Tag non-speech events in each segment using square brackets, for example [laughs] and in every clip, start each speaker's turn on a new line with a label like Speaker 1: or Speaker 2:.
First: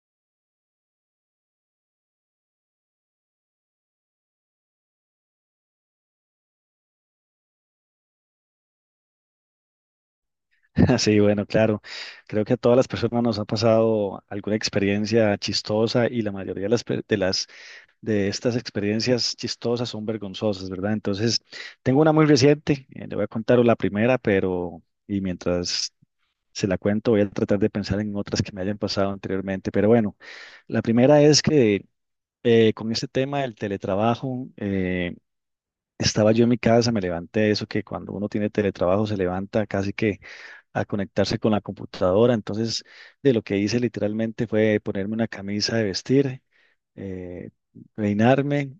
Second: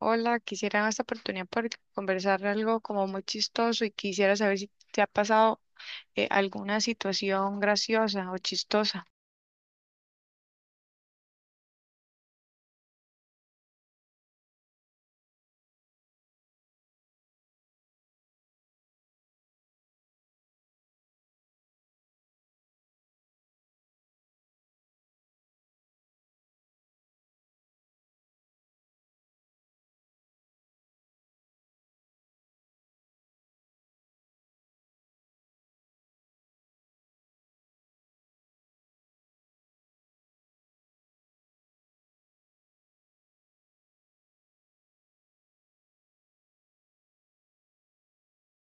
Speaker 1: Hola, quisiera en esta oportunidad por conversar algo como muy chistoso y quisiera saber si te ha pasado alguna situación graciosa o chistosa.
Speaker 2: [laughs] Sí, bueno, claro. Creo que a todas las personas nos ha pasado alguna experiencia chistosa y la mayoría de las, pe- de las de estas experiencias chistosas son vergonzosas, ¿verdad? Entonces, tengo una muy reciente, le voy a contar la primera, mientras se la cuento voy a tratar de pensar en otras que me hayan pasado anteriormente. Pero bueno, la primera es que con este tema del teletrabajo, estaba yo en mi casa, me levanté, eso que cuando uno tiene teletrabajo se levanta casi que a conectarse con la computadora. Entonces, de lo que hice literalmente fue ponerme una camisa de vestir, eh, peinarme,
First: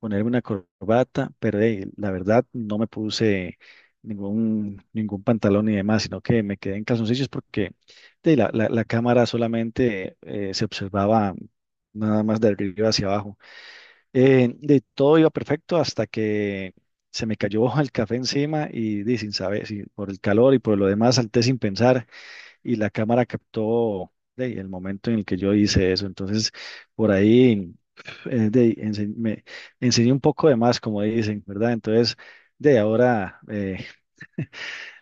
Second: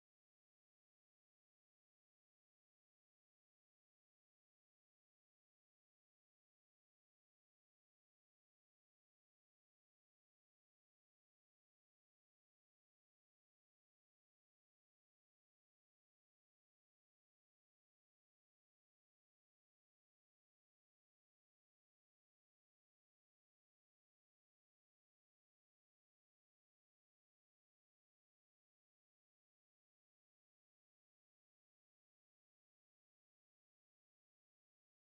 Speaker 2: ponerme una corbata, pero la verdad no me puse ningún pantalón ni demás, sino que me quedé en calzoncillos porque la cámara solamente se observaba nada más de arriba hacia abajo. De todo iba perfecto hasta que se me cayó [laughs] el café encima y sin saber, si por el calor y por lo demás salté sin pensar y la cámara captó el momento en el que yo hice eso. Entonces, por ahí me enseñé un poco de más, como dicen, ¿verdad? Entonces, de ahora, eh,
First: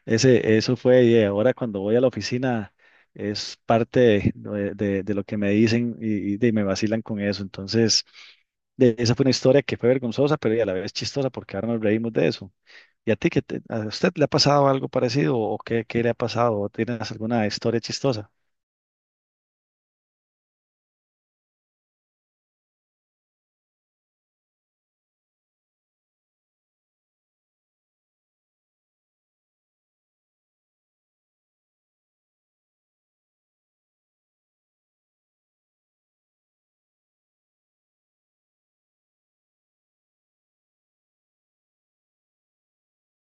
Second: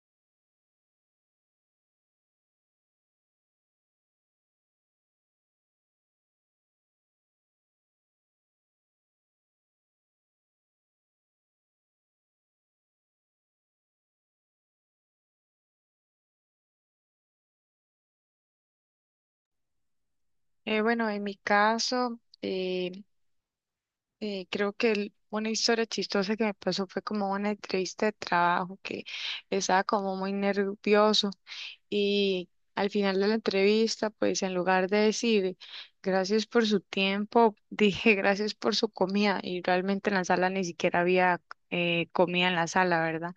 Speaker 2: ese, eso fue, y ahora cuando voy a la oficina es parte de, de lo que me dicen y me vacilan con eso. Entonces, esa fue una historia que fue vergonzosa, pero y a la vez chistosa porque ahora nos reímos de eso. ¿Y a ti, a usted le ha pasado algo parecido o qué, qué le ha pasado? O ¿tienes alguna historia chistosa?
Speaker 1: Bueno, en mi caso, creo que una historia chistosa que me pasó fue como una entrevista de trabajo que estaba como muy nervioso y al final de la entrevista, pues en lugar de decir gracias por su tiempo, [laughs] dije gracias por su comida y realmente en la sala ni siquiera había comida en la sala, ¿verdad?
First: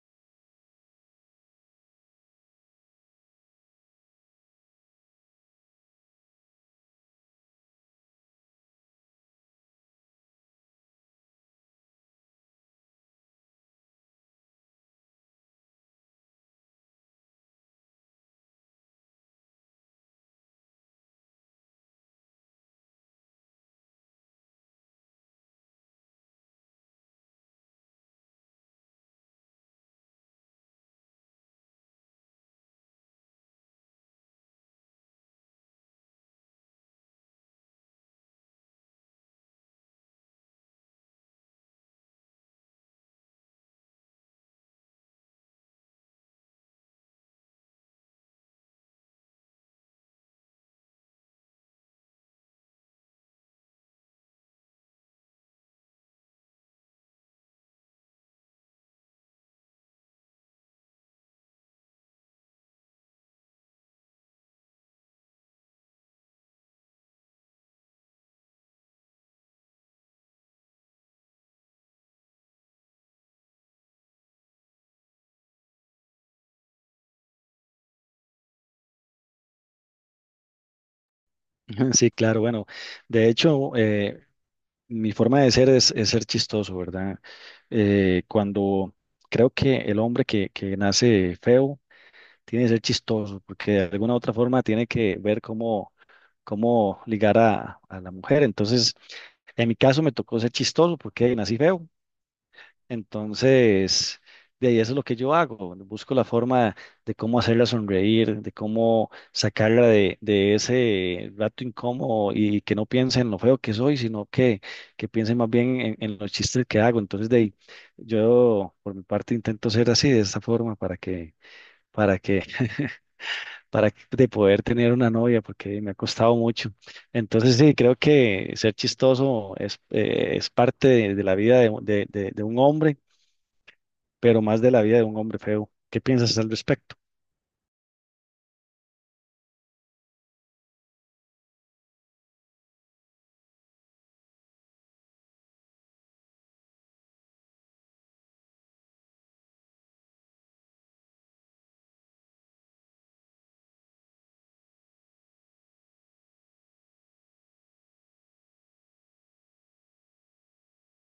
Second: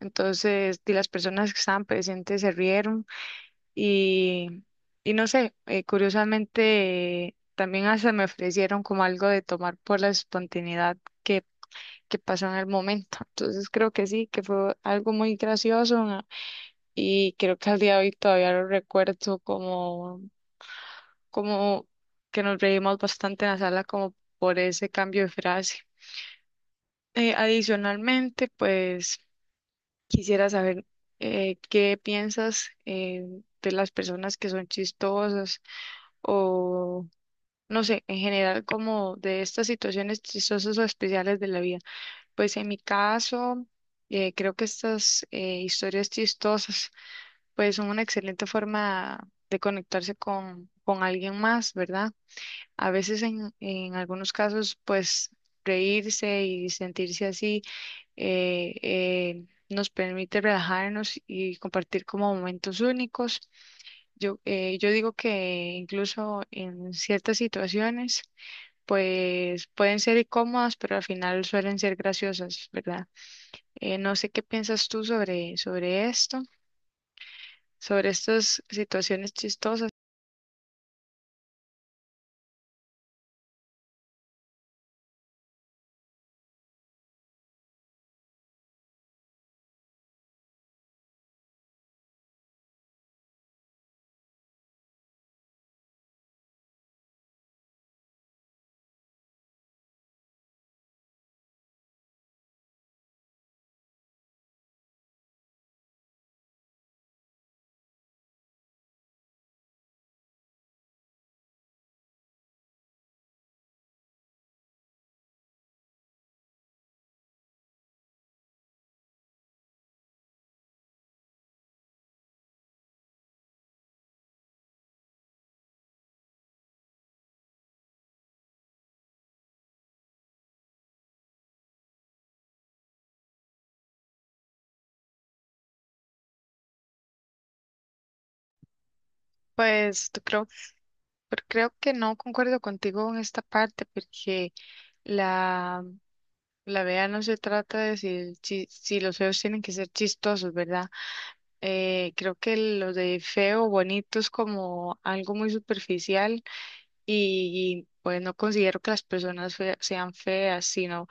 Speaker 1: Entonces, y las personas que estaban presentes se rieron y, y no sé, curiosamente también hasta me ofrecieron como algo de tomar por la espontaneidad que, que pasó en el momento. Entonces creo que sí, que fue algo muy gracioso, ¿no? Y creo que al día de hoy todavía lo recuerdo como, como que nos reímos bastante en la sala como por ese cambio de frase. Adicionalmente, pues quisiera saber qué piensas de las personas que son chistosas o no sé, en general como de estas situaciones chistosas o especiales de la vida. Pues en mi caso, creo que estas historias chistosas pues son una excelente forma de conectarse con alguien más, ¿verdad? A veces en algunos casos pues reírse y sentirse así nos permite relajarnos y compartir como momentos únicos. Yo digo que incluso en ciertas situaciones, pues pueden ser incómodas, pero al final suelen ser graciosas, ¿verdad? No sé qué piensas tú sobre esto, sobre estas situaciones chistosas.
Speaker 2: [laughs] Sí, claro, bueno, de hecho, mi forma de ser es ser chistoso, ¿verdad? Cuando Creo que el hombre que nace feo tiene que ser chistoso, porque de alguna u otra forma tiene que ver cómo, cómo ligar a la mujer. Entonces, en mi caso me tocó ser chistoso porque nací feo. Entonces, de ahí eso es lo que yo hago. Bueno, busco la forma de cómo hacerla sonreír, de cómo sacarla de ese rato incómodo y que no piense en lo feo que soy, sino que piense más bien en los chistes que hago. Entonces, de ahí, yo por mi parte intento ser así, de esta forma, para que, [laughs] para que- de poder tener una novia, porque me ha costado mucho. Entonces, sí, creo que ser chistoso es parte de la vida de un hombre pero más de la vida de un hombre feo. ¿Qué piensas al respecto?
Speaker 1: Pues tú creo, pero creo que no concuerdo contigo en esta parte, porque la, la vea no se trata de si, si los feos tienen que ser chistosos, ¿verdad? Creo que lo de feo, bonito es como algo muy superficial y pues no considero que las personas sean feas, sino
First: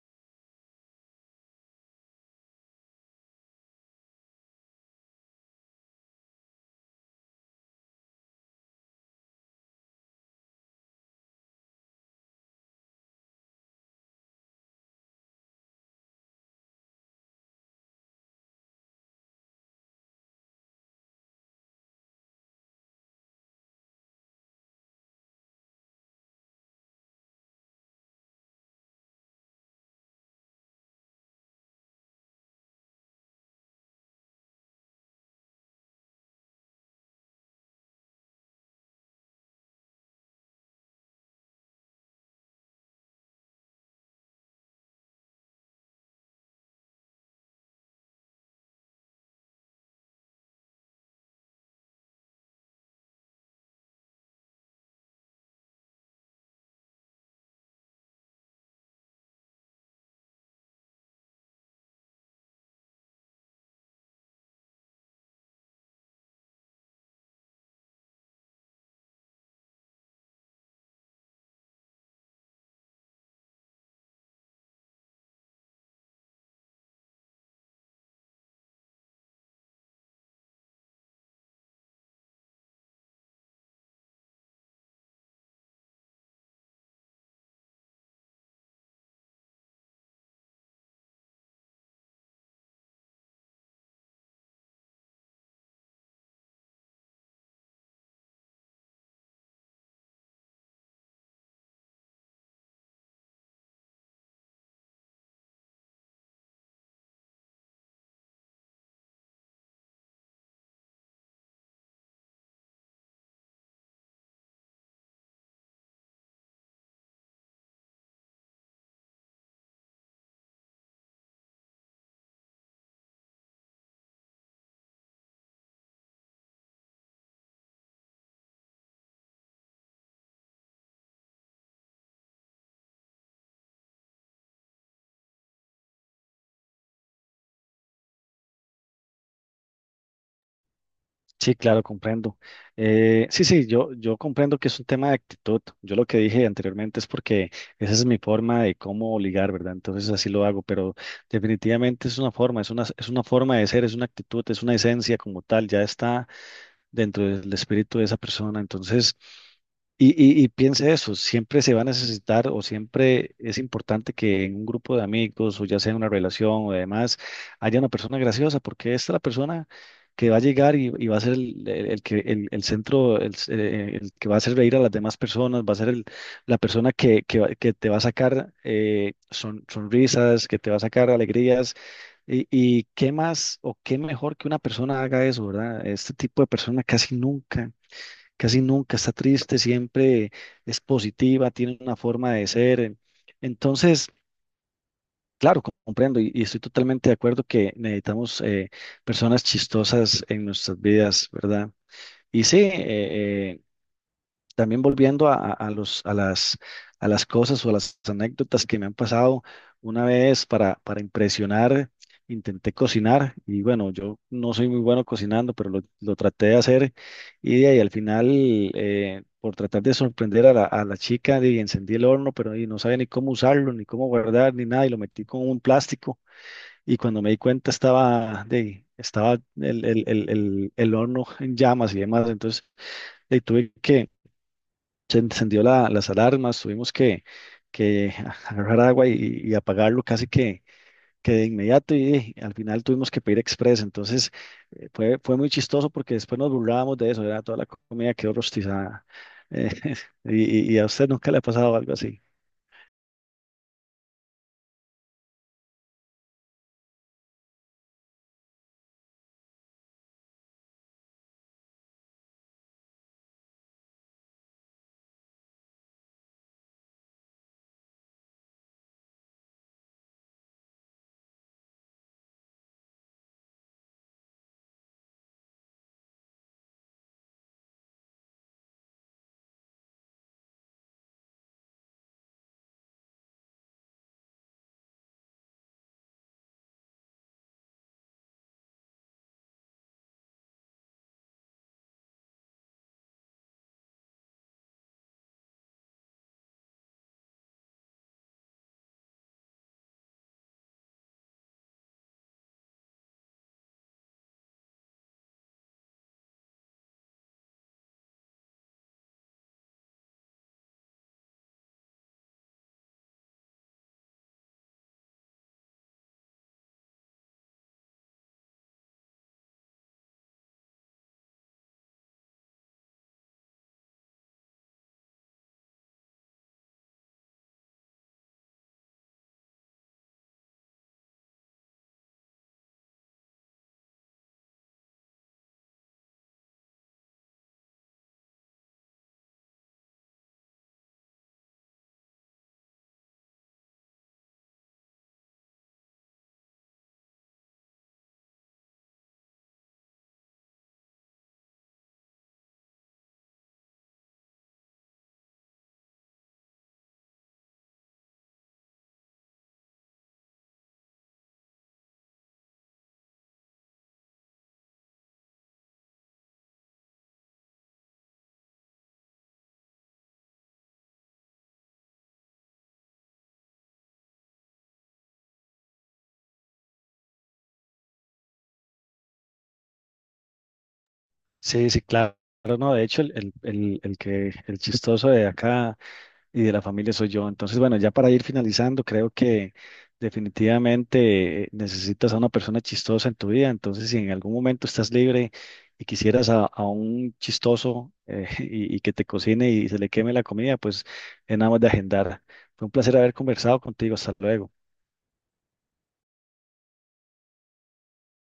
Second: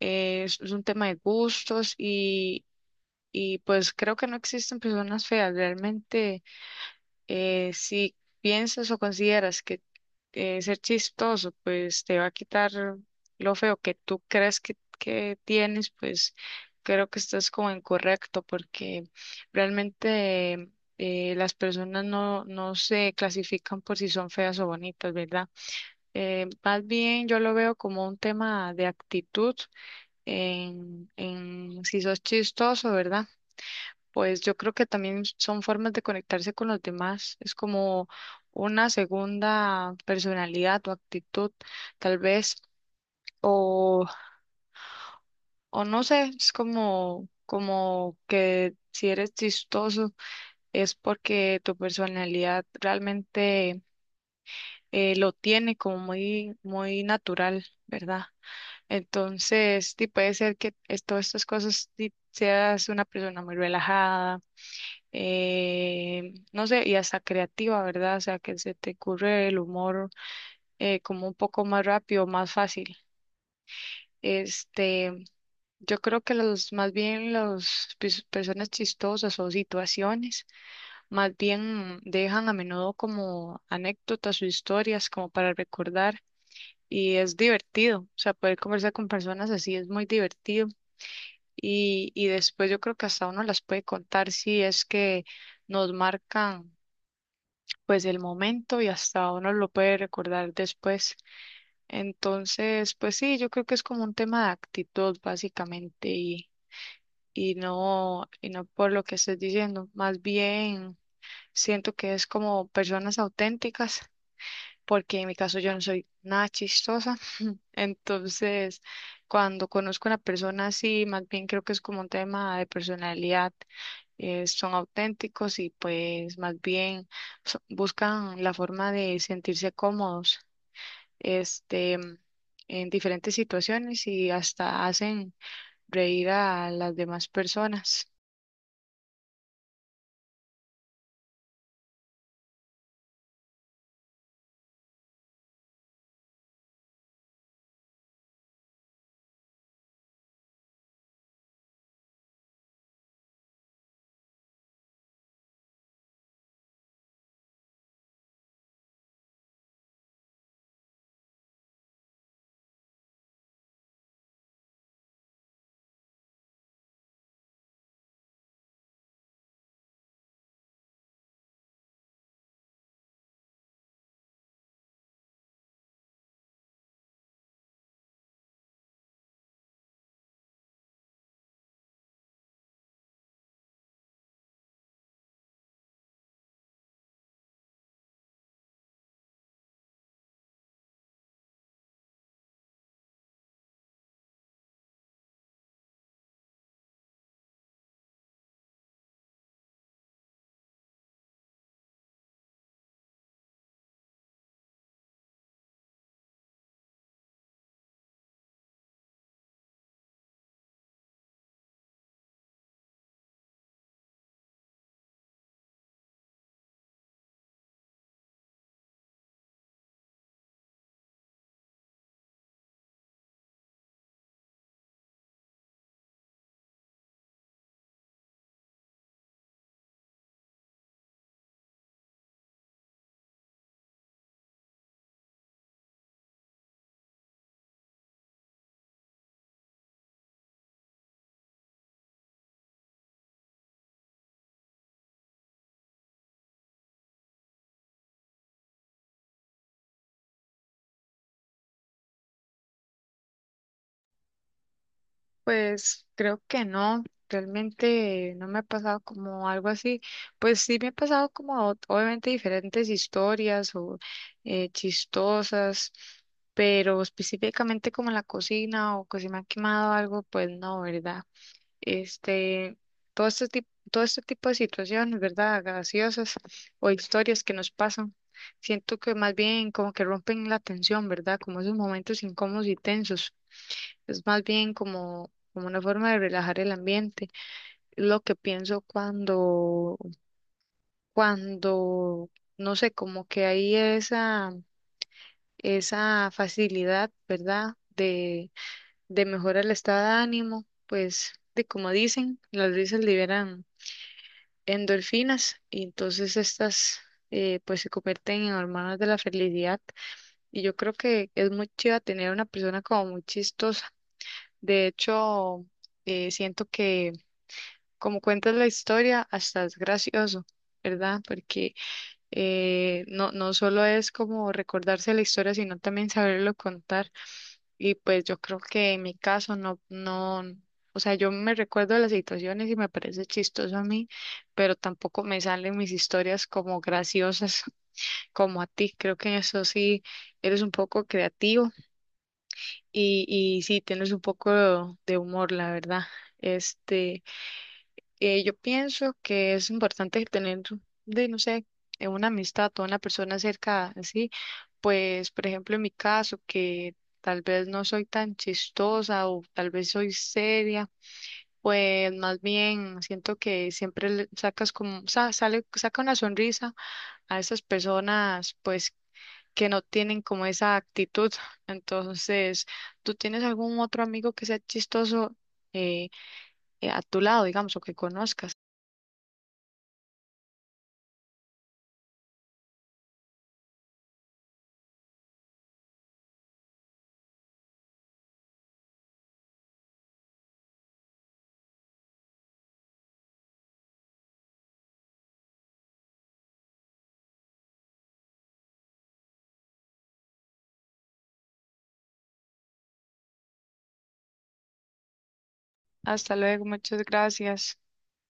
Speaker 1: es un tema de gustos y pues creo que no existen personas feas. Realmente, si piensas o consideras que ser chistoso, pues te va a quitar lo feo que tú crees que tienes, pues creo que estás como incorrecto porque realmente las personas no, no se clasifican por si son feas o bonitas, ¿verdad? Más bien yo lo veo como un tema de actitud en si sos chistoso, ¿verdad? Pues yo creo que también son formas de conectarse con los demás. Es como una segunda personalidad o actitud, tal vez, o, o no sé, es como, como que si eres chistoso es porque tu personalidad realmente lo tiene como muy, muy natural, ¿verdad? Entonces, sí, puede ser que todas estas cosas sí, seas una persona muy relajada, no sé, y hasta creativa, ¿verdad? O sea, que se te ocurre el humor como un poco más rápido, más fácil. Este, yo creo que más bien las personas chistosas o situaciones, más bien dejan a menudo como anécdotas o historias como para recordar. Y es divertido, o sea, poder conversar con personas así es muy divertido y después yo creo que hasta uno las puede contar si es que nos marcan pues el momento y hasta uno lo puede recordar después. Entonces, pues sí, yo creo que es como un tema de actitud básicamente y no por lo que estés diciendo, más bien siento que es como personas auténticas. Porque en mi caso yo no soy nada chistosa. [laughs] Entonces, cuando conozco a una persona así, más bien creo que es como un tema de personalidad son auténticos y pues más bien buscan la forma de sentirse cómodos, este, en diferentes situaciones y hasta hacen reír a las demás personas.
Speaker 2: Sí, claro, comprendo. Sí, sí, yo comprendo que es un tema de actitud. Yo lo que dije anteriormente es porque esa es mi forma de cómo ligar, ¿verdad? Entonces así lo hago, pero definitivamente es una forma, es una forma de ser, es una actitud, es una esencia como tal, ya está dentro del espíritu de esa persona. Entonces, y, y piense eso, siempre se va a necesitar o siempre es importante que en un grupo de amigos o ya sea en una relación o demás haya una persona graciosa porque esta es la persona que va a llegar y va a ser el centro, el que va a hacer reír a las demás personas, va a ser la persona que te va a sacar sonrisas, que te va a sacar alegrías y qué más o qué mejor que una persona haga eso, ¿verdad? Este tipo de persona casi nunca está triste, siempre es positiva, tiene una forma de ser. Entonces, claro, comprendo y estoy totalmente de acuerdo que necesitamos personas chistosas en nuestras vidas, ¿verdad? Y sí, eh, también volviendo a las cosas o a las anécdotas que me han pasado, una vez para impresionar, intenté cocinar y bueno, yo no soy muy bueno cocinando, pero lo traté de hacer y, de ahí al final, por tratar de sorprender a la chica, ahí encendí el horno, pero y no sabía ni cómo usarlo, ni cómo guardar, ni nada, y lo metí con un plástico y cuando me di cuenta estaba el horno en llamas y demás, entonces de ahí tuve que se encendió las alarmas, que [laughs] agarrar agua y apagarlo casi que de inmediato y, al final tuvimos que pedir express. Entonces fue muy chistoso porque después nos burlábamos de eso, era toda la comida quedó rostizada. Eh, [laughs] y a usted nunca le ha pasado algo así.
Speaker 1: Pues creo que no, realmente no me ha pasado como algo así. Pues sí me ha pasado como obviamente diferentes historias o chistosas, pero específicamente como en la cocina o que se me ha quemado algo, pues no, ¿verdad? Este, todo este tipo de situaciones, ¿verdad? Graciosas o historias que nos pasan. Siento que más bien como que rompen la tensión, ¿verdad? Como esos momentos incómodos y tensos. Es más bien como, como una forma de relajar el ambiente. Lo que pienso cuando, cuando, no sé, como que hay esa, esa facilidad, ¿verdad? De mejorar el estado de ánimo, pues, de como dicen, las risas liberan endorfinas y entonces estas pues se convierten en hormonas de la felicidad y yo creo que es muy chido tener una persona como muy chistosa. De hecho, siento que como cuentas la historia, hasta es gracioso, ¿verdad? Porque no, no solo es como recordarse la historia, sino también saberlo contar. Y pues yo creo que en mi caso no, no, o sea, yo me recuerdo de las situaciones y me parece chistoso a mí, pero tampoco me salen mis historias como graciosas [laughs] como a ti. Creo que en eso sí eres un poco creativo y sí tienes un poco de humor, la verdad. Este. Yo pienso que es importante tener, de, no sé, una amistad o una persona cerca, así, pues, por ejemplo, en mi caso, que tal vez no soy tan chistosa o tal vez soy seria, pues más bien siento que siempre le sacas como, sale, saca una sonrisa a esas personas, pues, que no tienen como esa actitud. [laughs] Entonces, ¿tú tienes algún otro amigo que sea chistoso eh, a tu lado, digamos, o que conozcas?
Speaker 2: Sí, sí, claro. No, de hecho, el chistoso de acá y de la familia soy yo. Entonces, bueno, ya para ir finalizando, creo que definitivamente necesitas a una persona chistosa en tu vida. Entonces, si en algún momento estás libre y quisieras a un chistoso [laughs] y que te cocine y se le queme la comida, pues es nada más de agendar. Fue un placer haber conversado contigo. Hasta luego.
Speaker 1: Hasta luego, muchas gracias.